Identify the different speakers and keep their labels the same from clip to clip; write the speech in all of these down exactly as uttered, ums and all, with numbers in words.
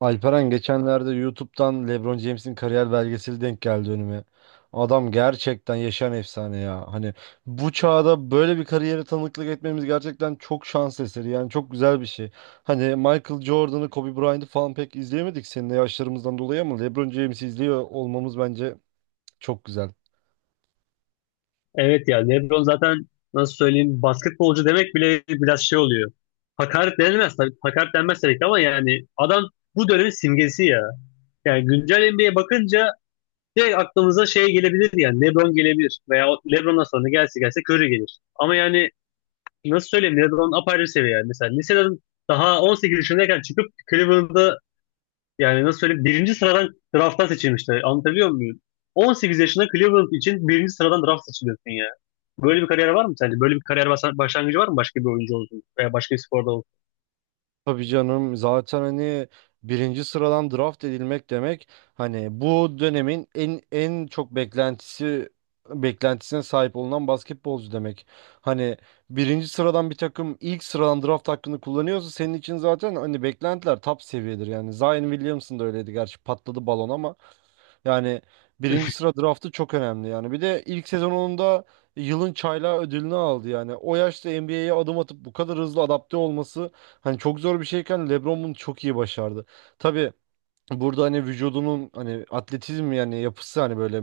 Speaker 1: Alperen, geçenlerde YouTube'dan LeBron James'in kariyer belgeseli denk geldi önüme. Adam gerçekten yaşayan efsane ya. Hani bu çağda böyle bir kariyere tanıklık etmemiz gerçekten çok şans eseri. Yani çok güzel bir şey. Hani Michael Jordan'ı, Kobe Bryant'ı falan pek izleyemedik seninle yaşlarımızdan dolayı, ama LeBron James'i izliyor olmamız bence çok güzel.
Speaker 2: Evet ya LeBron zaten nasıl söyleyeyim basketbolcu demek bile biraz şey oluyor. Hakaret denilmez tabii. Hakaret denmez tabii ki ama yani adam bu dönemin simgesi ya. Yani güncel N B A'ye bakınca direkt aklımıza şey gelebilir yani LeBron gelebilir veya o LeBron'dan sonra gelse gelse Curry gelir. Ama yani nasıl söyleyeyim LeBron apayrı seviye yani. Mesela liseden daha on sekiz yaşındayken çıkıp Cleveland'da yani nasıl söyleyeyim? Birinci sıradan drafttan seçilmişler. Anlatabiliyor muyum? on sekiz yaşında Cleveland için birinci sıradan draft seçiliyorsun ya. Böyle bir kariyer var mı sence? Böyle bir kariyer basa- başlangıcı var mı başka bir oyuncu olsun veya başka bir sporda olsun?
Speaker 1: Tabii canım, zaten hani birinci sıradan draft edilmek demek hani bu dönemin en en çok beklentisi beklentisine sahip olunan basketbolcu demek. Hani birinci sıradan bir takım ilk sıradan draft hakkını kullanıyorsa senin için zaten hani beklentiler top seviyedir yani. Zion Williamson da öyleydi, gerçi patladı balon, ama yani birinci sıra draftı çok önemli yani. Bir de ilk sezonunda Yılın Çaylağı ödülünü aldı yani. O yaşta N B A'ye adım atıp bu kadar hızlı adapte olması hani çok zor bir şeyken LeBron bunu çok iyi başardı. Tabii, burada hani vücudunun, hani atletizm yani yapısı, hani böyle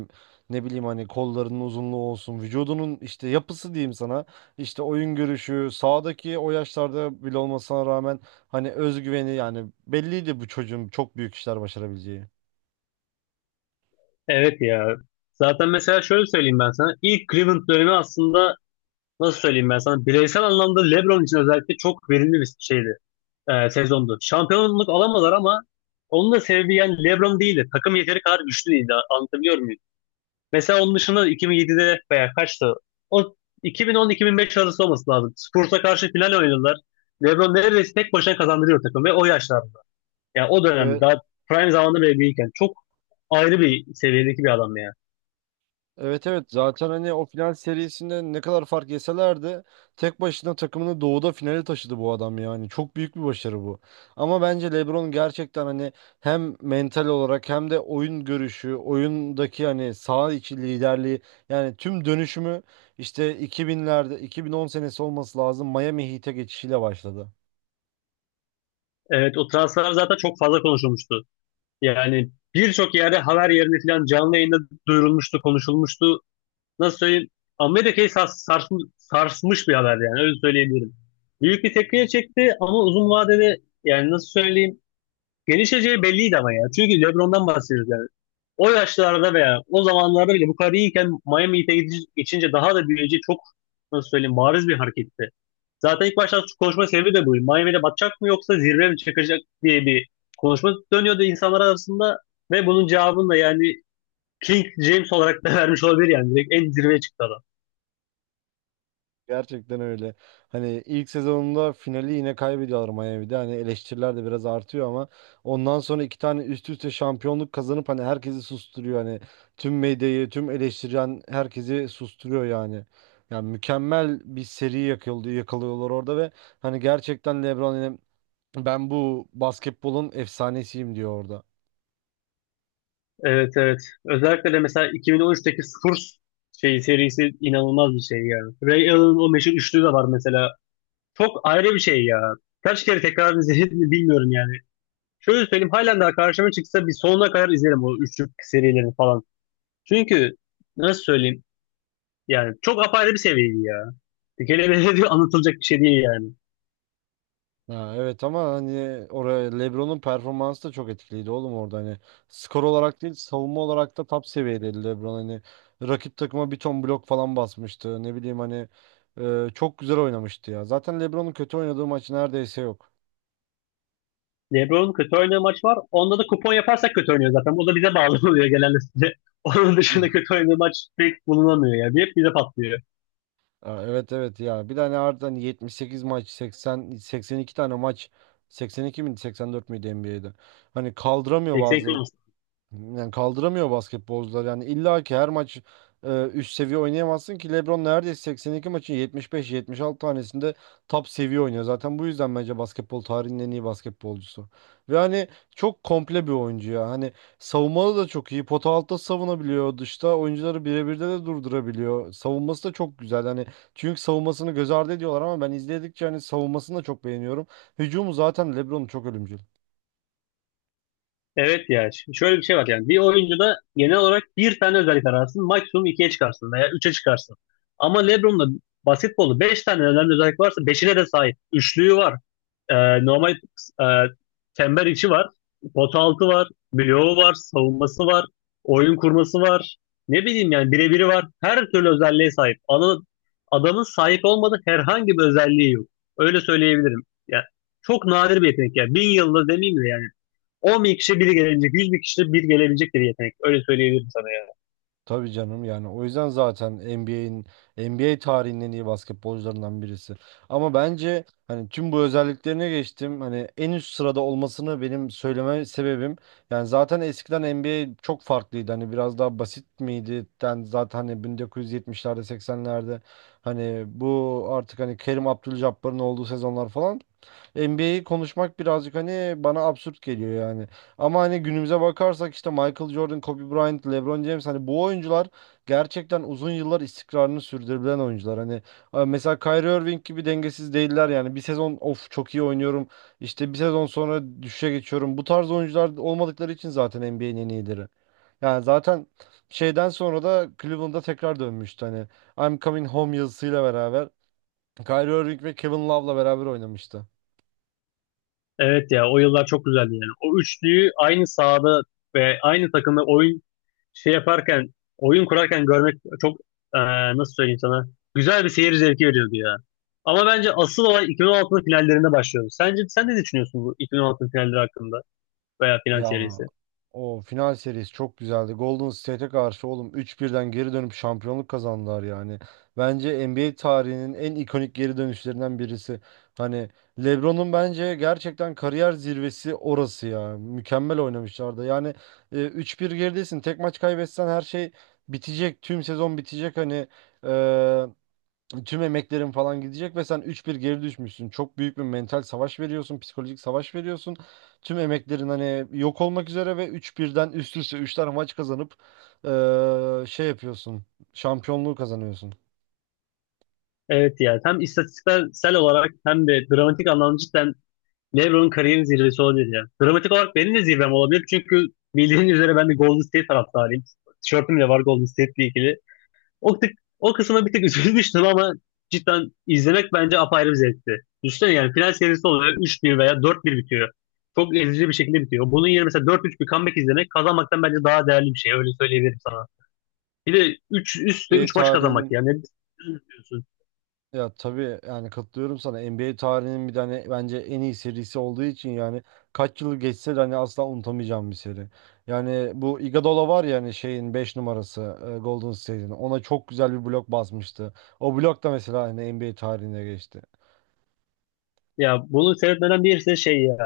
Speaker 1: ne bileyim hani kollarının uzunluğu olsun, vücudunun işte yapısı diyeyim sana, işte oyun görüşü sağdaki o yaşlarda bile olmasına rağmen hani özgüveni, yani belliydi bu çocuğun çok büyük işler başarabileceği.
Speaker 2: Evet ya. Zaten mesela şöyle söyleyeyim ben sana. İlk Cleveland dönemi aslında nasıl söyleyeyim ben sana? Bireysel anlamda LeBron için özellikle çok verimli bir şeydi. E, sezondu. Şampiyonluk alamadılar ama onun da sebebi yani LeBron değildi. Takım yeteri kadar güçlü değildi. Anlatabiliyor muyum? Mesela onun dışında iki bin yedide veya kaçtı? O iki bin on-iki bin beş arası olması lazım. Spurs'a karşı final oynadılar. LeBron neredeyse tek başına kazandırıyor takım ve o yaşlarda. Yani o dönemde daha prime zamanında bile değilken çok ayrı bir seviyedeki bir adam ya.
Speaker 1: Evet evet, zaten hani o final serisinde ne kadar fark yeselerdi tek başına takımını doğuda finale taşıdı bu adam yani. Çok büyük bir başarı bu. Ama bence LeBron gerçekten hani hem mental olarak hem de oyun görüşü, oyundaki hani saha içi liderliği, yani tüm dönüşümü işte iki binlerde, iki bin on senesi olması lazım, Miami Heat'e geçişiyle başladı.
Speaker 2: Evet, o transfer zaten çok fazla konuşulmuştu. Yani birçok yerde haber yerine falan canlı yayında duyurulmuştu, konuşulmuştu. Nasıl söyleyeyim? Amerika'yı sars- sarsm- sarsmış bir haber yani öyle söyleyebilirim. Büyük bir tepkiye çekti ama uzun vadede yani nasıl söyleyeyim gelişeceği belliydi ama ya. Çünkü LeBron'dan bahsediyoruz yani. O yaşlarda veya o zamanlarda bile bu kadar iyiyken Miami Heat'e gidi- geçince daha da büyüyeceği çok nasıl söyleyeyim bariz bir hareketti. Zaten ilk başta konuşma sebebi de buydu. Miami'de batacak mı yoksa zirve mi çıkacak diye bir konuşma dönüyordu insanlar arasında ve bunun cevabını da yani King James olarak da vermiş olabilir yani. Direkt en zirveye çıktı adam.
Speaker 1: Gerçekten öyle. Hani ilk sezonunda finali yine kaybediyorlar Miami'de. Hani eleştiriler de biraz artıyor ama ondan sonra iki tane üst üste şampiyonluk kazanıp hani herkesi susturuyor. Hani tüm medyayı, tüm eleştiren herkesi susturuyor yani. Yani mükemmel bir seri yakıldı, yakalıyorlar orada ve hani gerçekten LeBron hani ben bu basketbolun efsanesiyim diyor orada.
Speaker 2: Evet, evet. Özellikle de mesela iki bin on üçteki Spurs şey serisi inanılmaz bir şey yani. Ray Allen'ın o meşhur üçlü de var mesela. Çok ayrı bir şey ya. Kaç kere tekrar izledim mi bilmiyorum yani. Şöyle söyleyeyim, halen daha karşıma çıksa bir sonuna kadar izlerim o üçlük serilerini falan. Çünkü nasıl söyleyeyim yani çok apayrı bir seviyeydi ya. Dikelemeyle diyor anlatılacak bir şey değil yani.
Speaker 1: Ha, evet, ama hani oraya LeBron'un performansı da çok etkiliydi oğlum, orada hani skor olarak değil savunma olarak da top seviyedeydi LeBron, hani rakip takıma bir ton blok falan basmıştı ne bileyim hani, e, çok güzel oynamıştı ya, zaten LeBron'un kötü oynadığı maç neredeyse yok.
Speaker 2: LeBron kötü oynadığı maç var. Onda da kupon yaparsak kötü oynuyor zaten. O da bize bağlı oluyor genelde. Onun dışında kötü oynadığı maç pek bulunamıyor yani. Hep bize patlıyor.
Speaker 1: Ha, evet evet ya, bir tane harbiden yetmiş sekiz maç, seksen, seksen iki tane maç, seksen iki miydi seksen dört müydü N B A'de hani kaldıramıyor bazı
Speaker 2: seksen.
Speaker 1: Yani kaldıramıyor basketbolcular. Yani illa ki her maç e, üst seviye oynayamazsın ki, LeBron neredeyse seksen iki maçın yetmiş beş, yetmiş altı tanesinde top seviye oynuyor. Zaten bu yüzden bence basketbol tarihinin en iyi basketbolcusu. Ve hani çok komple bir oyuncu ya. Hani savunmalı da çok iyi. Pota altta savunabiliyor. Dışta oyuncuları birebirde de durdurabiliyor. Savunması da çok güzel. Hani çünkü savunmasını göz ardı ediyorlar ama ben izledikçe hani savunmasını da çok beğeniyorum. Hücumu zaten LeBron'un çok ölümcül.
Speaker 2: Evet ya ş- şöyle bir şey var yani bir oyuncuda genel olarak bir tane özellik ararsın, maksimum ikiye çıkarsın veya üçe çıkarsın. Ama LeBron'da basketbolu beş tane önemli özellik varsa beşine de sahip. Üçlüğü var, Ee, normal e, çember içi var, pota altı var, bloğu var, savunması var, oyun kurması var. Ne bileyim yani birebiri var. Her türlü özelliğe sahip. Ana- adamın sahip olmadığı herhangi bir özelliği yok. Öyle söyleyebilirim. Yani çok nadir bir yetenek ya. Bin yılda demeyeyim de yani on bin kişi biri gelecek, yüz bin kişi bir gelebilecek bir yetenek. Öyle söyleyebilirim sana ya.
Speaker 1: Tabii canım, yani o yüzden zaten NBA'in NBA tarihinin en iyi basketbolcularından birisi. Ama bence hani tüm bu özelliklerine geçtim. Hani en üst sırada olmasını benim söyleme sebebim, yani zaten eskiden N B A çok farklıydı. Hani biraz daha basit miydi? Yani zaten hani yetmişlerde, seksenlerde, hani bu artık hani Kerim Abdul-Jabbar'ın olduğu sezonlar falan, N B A'yi konuşmak birazcık hani bana absürt geliyor yani. Ama hani günümüze bakarsak, işte Michael Jordan, Kobe Bryant, LeBron James, hani bu oyuncular gerçekten uzun yıllar istikrarını sürdürebilen oyuncular. Hani e, mesela Kyrie Irving gibi dengesiz değiller yani. Bir sezon of çok iyi oynuyorum, işte bir sezon sonra düşüşe geçiyorum. Bu tarz oyuncular olmadıkları için zaten N B A'nin en iyileri. Yani zaten şeyden sonra da Cleveland'a tekrar dönmüştü hani, I'm Coming Home yazısıyla beraber. Kyrie Irving ve Kevin Love'la beraber oynamıştı.
Speaker 2: Evet ya, o yıllar çok güzeldi yani. O üçlüyü aynı sahada ve aynı takımda oyun şey yaparken, oyun kurarken görmek çok, eee, nasıl söyleyeyim sana, güzel bir seyir zevki veriyordu ya. Ama bence asıl olay iki bin on altının finallerinde başlıyor. Sence sen ne düşünüyorsun bu iki bin on altının finalleri hakkında veya final
Speaker 1: Ya
Speaker 2: serisi?
Speaker 1: o final serisi çok güzeldi. Golden State'e karşı oğlum üç birden geri dönüp şampiyonluk kazandılar yani. Bence N B A tarihinin en ikonik geri dönüşlerinden birisi. Hani LeBron'un bence gerçekten kariyer zirvesi orası ya. Mükemmel oynamışlardı. Yani e, üç bir geridesin. Tek maç kaybetsen her şey bitecek. Tüm sezon bitecek hani. e, Tüm emeklerin falan gidecek ve sen üç bir geri düşmüşsün. Çok büyük bir mental savaş veriyorsun, psikolojik savaş veriyorsun. Tüm emeklerin hani yok olmak üzere ve üç birden üst üste üç tane maç kazanıp eee, şey yapıyorsun. Şampiyonluğu kazanıyorsun.
Speaker 2: Evet ya, hem istatistiksel olarak hem de dramatik anlamda cidden LeBron'un kariyerin zirvesi olabilir ya. Dramatik olarak benim de zirvem olabilir çünkü bildiğin üzere ben de Golden State taraftarıyım. Tişörtüm de var Golden State'le ilgili. O, tık, o kısma bir tık üzülmüştüm ama cidden izlemek bence apayrı bir zevkti. Düşünsene, yani final serisi oluyor, üç bir veya dört bir bitiyor. Çok ezici bir şekilde bitiyor. Bunun yerine mesela dört üç bir comeback izlemek kazanmaktan bence daha değerli bir şey. Öyle söyleyebilirim sana. Bir de üç üstte
Speaker 1: Ve
Speaker 2: üç maç kazanmak
Speaker 1: tarihinin
Speaker 2: yani.
Speaker 1: Ya tabii, yani katılıyorum sana. N B A tarihinin bir tane bence en iyi serisi olduğu için yani, kaç yıl geçse de hani asla unutamayacağım bir seri. Yani bu Iguodala var ya, hani şeyin beş numarası, e, Golden State'in. Ona çok güzel bir blok basmıştı. O blok da mesela hani N B A tarihine geçti.
Speaker 2: Ya bunu seyretmeden birisi şey ya.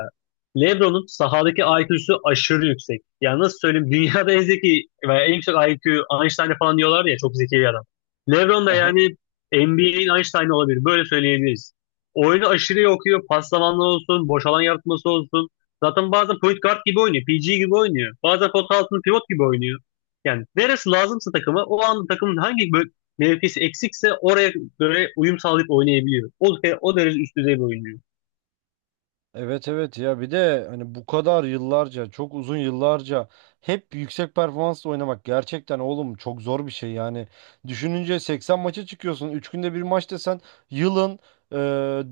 Speaker 2: LeBron'un sahadaki I Q'su aşırı yüksek. Yani nasıl söyleyeyim, dünyada en zeki veya en yüksek I Q Einstein'e falan diyorlar ya, çok zeki bir adam. LeBron da yani N B A'in Einstein'ı olabilir. Böyle söyleyebiliriz. Oyunu aşırı iyi okuyor. Paslamanlar olsun, boş alan yaratması olsun. Zaten bazen point guard gibi oynuyor. P G gibi oynuyor. Bazen pot altında pivot gibi oynuyor. Yani neresi lazımsa takıma, o an takımın hangi bö- mevkisi eksikse oraya göre uyum sağlayıp oynayabiliyor. O, o derece üst düzey bir oyuncu.
Speaker 1: Evet evet ya, bir de hani bu kadar yıllarca, çok uzun yıllarca hep yüksek performansla oynamak gerçekten oğlum çok zor bir şey yani. Düşününce seksen maça çıkıyorsun, üç günde bir maç desen yılın e,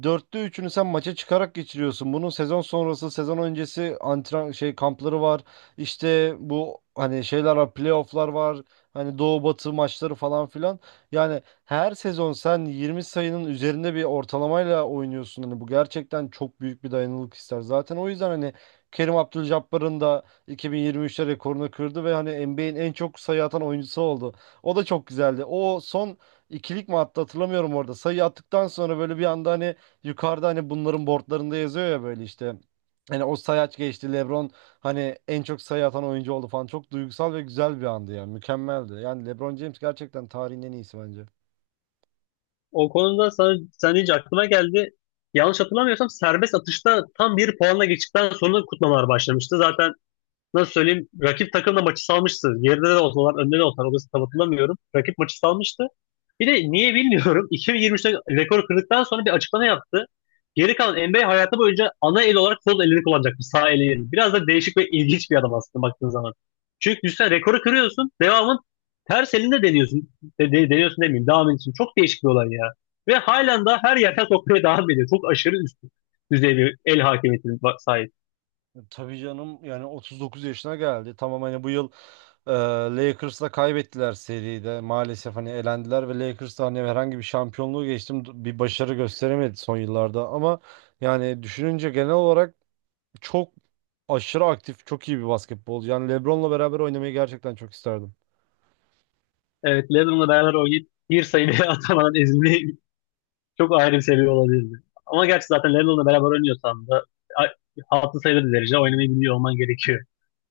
Speaker 1: dörtte üçünü sen maça çıkarak geçiriyorsun. Bunun sezon sonrası, sezon öncesi antren şey kampları var, işte bu hani şeyler var, playofflar var, hani doğu batı maçları falan filan. Yani her sezon sen yirmi sayının üzerinde bir ortalamayla oynuyorsun. Hani bu gerçekten çok büyük bir dayanıklılık ister. Zaten o yüzden hani Kerim Abdul-Jabbar'ın da iki bin yirmi üçte rekorunu kırdı ve hani N B A'in en çok sayı atan oyuncusu oldu. O da çok güzeldi. O son ikilik mi attı hatırlamıyorum orada. Sayı attıktan sonra böyle bir anda hani yukarıda hani bunların boardlarında yazıyor ya böyle işte. Hani o sayaç geçti, LeBron hani en çok sayı atan oyuncu oldu falan. Çok duygusal ve güzel bir andı yani. Mükemmeldi. Yani LeBron James gerçekten tarihin en iyisi bence.
Speaker 2: O konuda sana, sen deyince aklıma geldi. Yanlış hatırlamıyorsam serbest atışta tam bir puanla geçtikten sonra kutlamalar başlamıştı. Zaten nasıl söyleyeyim, rakip takım da maçı salmıştı. Geride de olsalar önde de olsalar orası tam hatırlamıyorum. Rakip maçı salmıştı. Bir de niye bilmiyorum iki bin yirmi üçte rekoru kırdıktan sonra bir açıklama yaptı. Geri kalan N B A hayatı boyunca ana el olarak sol elini kullanacakmış. Sağ eli yerine. Biraz da değişik ve ilginç bir adam aslında baktığın zaman. Çünkü düşünsene, rekoru kırıyorsun. Devamın ters elinde deniyorsun. De, de- deniyorsun demeyeyim. Devam ediyorsun. Çok değişik bir olay ya. Ve halen daha her yerden sokmaya devam ediyor. Çok aşırı üst düzey bir el hakimiyetine ba- sahip.
Speaker 1: Tabii canım, yani otuz dokuz yaşına geldi. Tamam hani bu yıl e, Lakers'la kaybettiler seride. Maalesef hani elendiler ve Lakers da hani herhangi bir şampiyonluğu geçtim d- bir başarı gösteremedi son yıllarda, ama yani düşününce genel olarak çok aşırı aktif, çok iyi bir basketbolcu. Yani LeBron'la beraber oynamayı gerçekten çok isterdim.
Speaker 2: Evet, Lennon'la beraber oynayıp bir sayı atamadan ezildiği çok ayrı bir seviye olabilirdi. Ama gerçi zaten Lennon'la beraber oynuyorsan da a- altı sayılı bir derece oynamayı biliyor olman gerekiyor.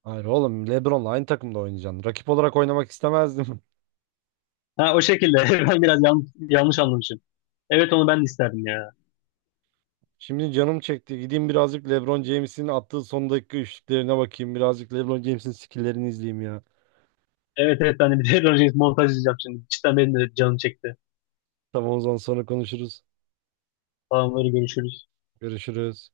Speaker 1: Hayır oğlum, LeBron'la aynı takımda oynayacaksın. Rakip olarak oynamak istemezdim.
Speaker 2: Ha, o şekilde. Ben biraz yanlış, yanlış anlamışım. Evet, onu ben de isterdim ya.
Speaker 1: Şimdi canım çekti. Gideyim birazcık LeBron James'in attığı son dakika üçlüklerine bakayım. Birazcık LeBron James'in skill'lerini izleyeyim ya.
Speaker 2: Evet, evet, ben de bir LeBron James montaj izleyeceğim şimdi. Cidden benim de canım çekti.
Speaker 1: Tamam, o zaman sonra konuşuruz.
Speaker 2: Tamamları, görüşürüz.
Speaker 1: Görüşürüz.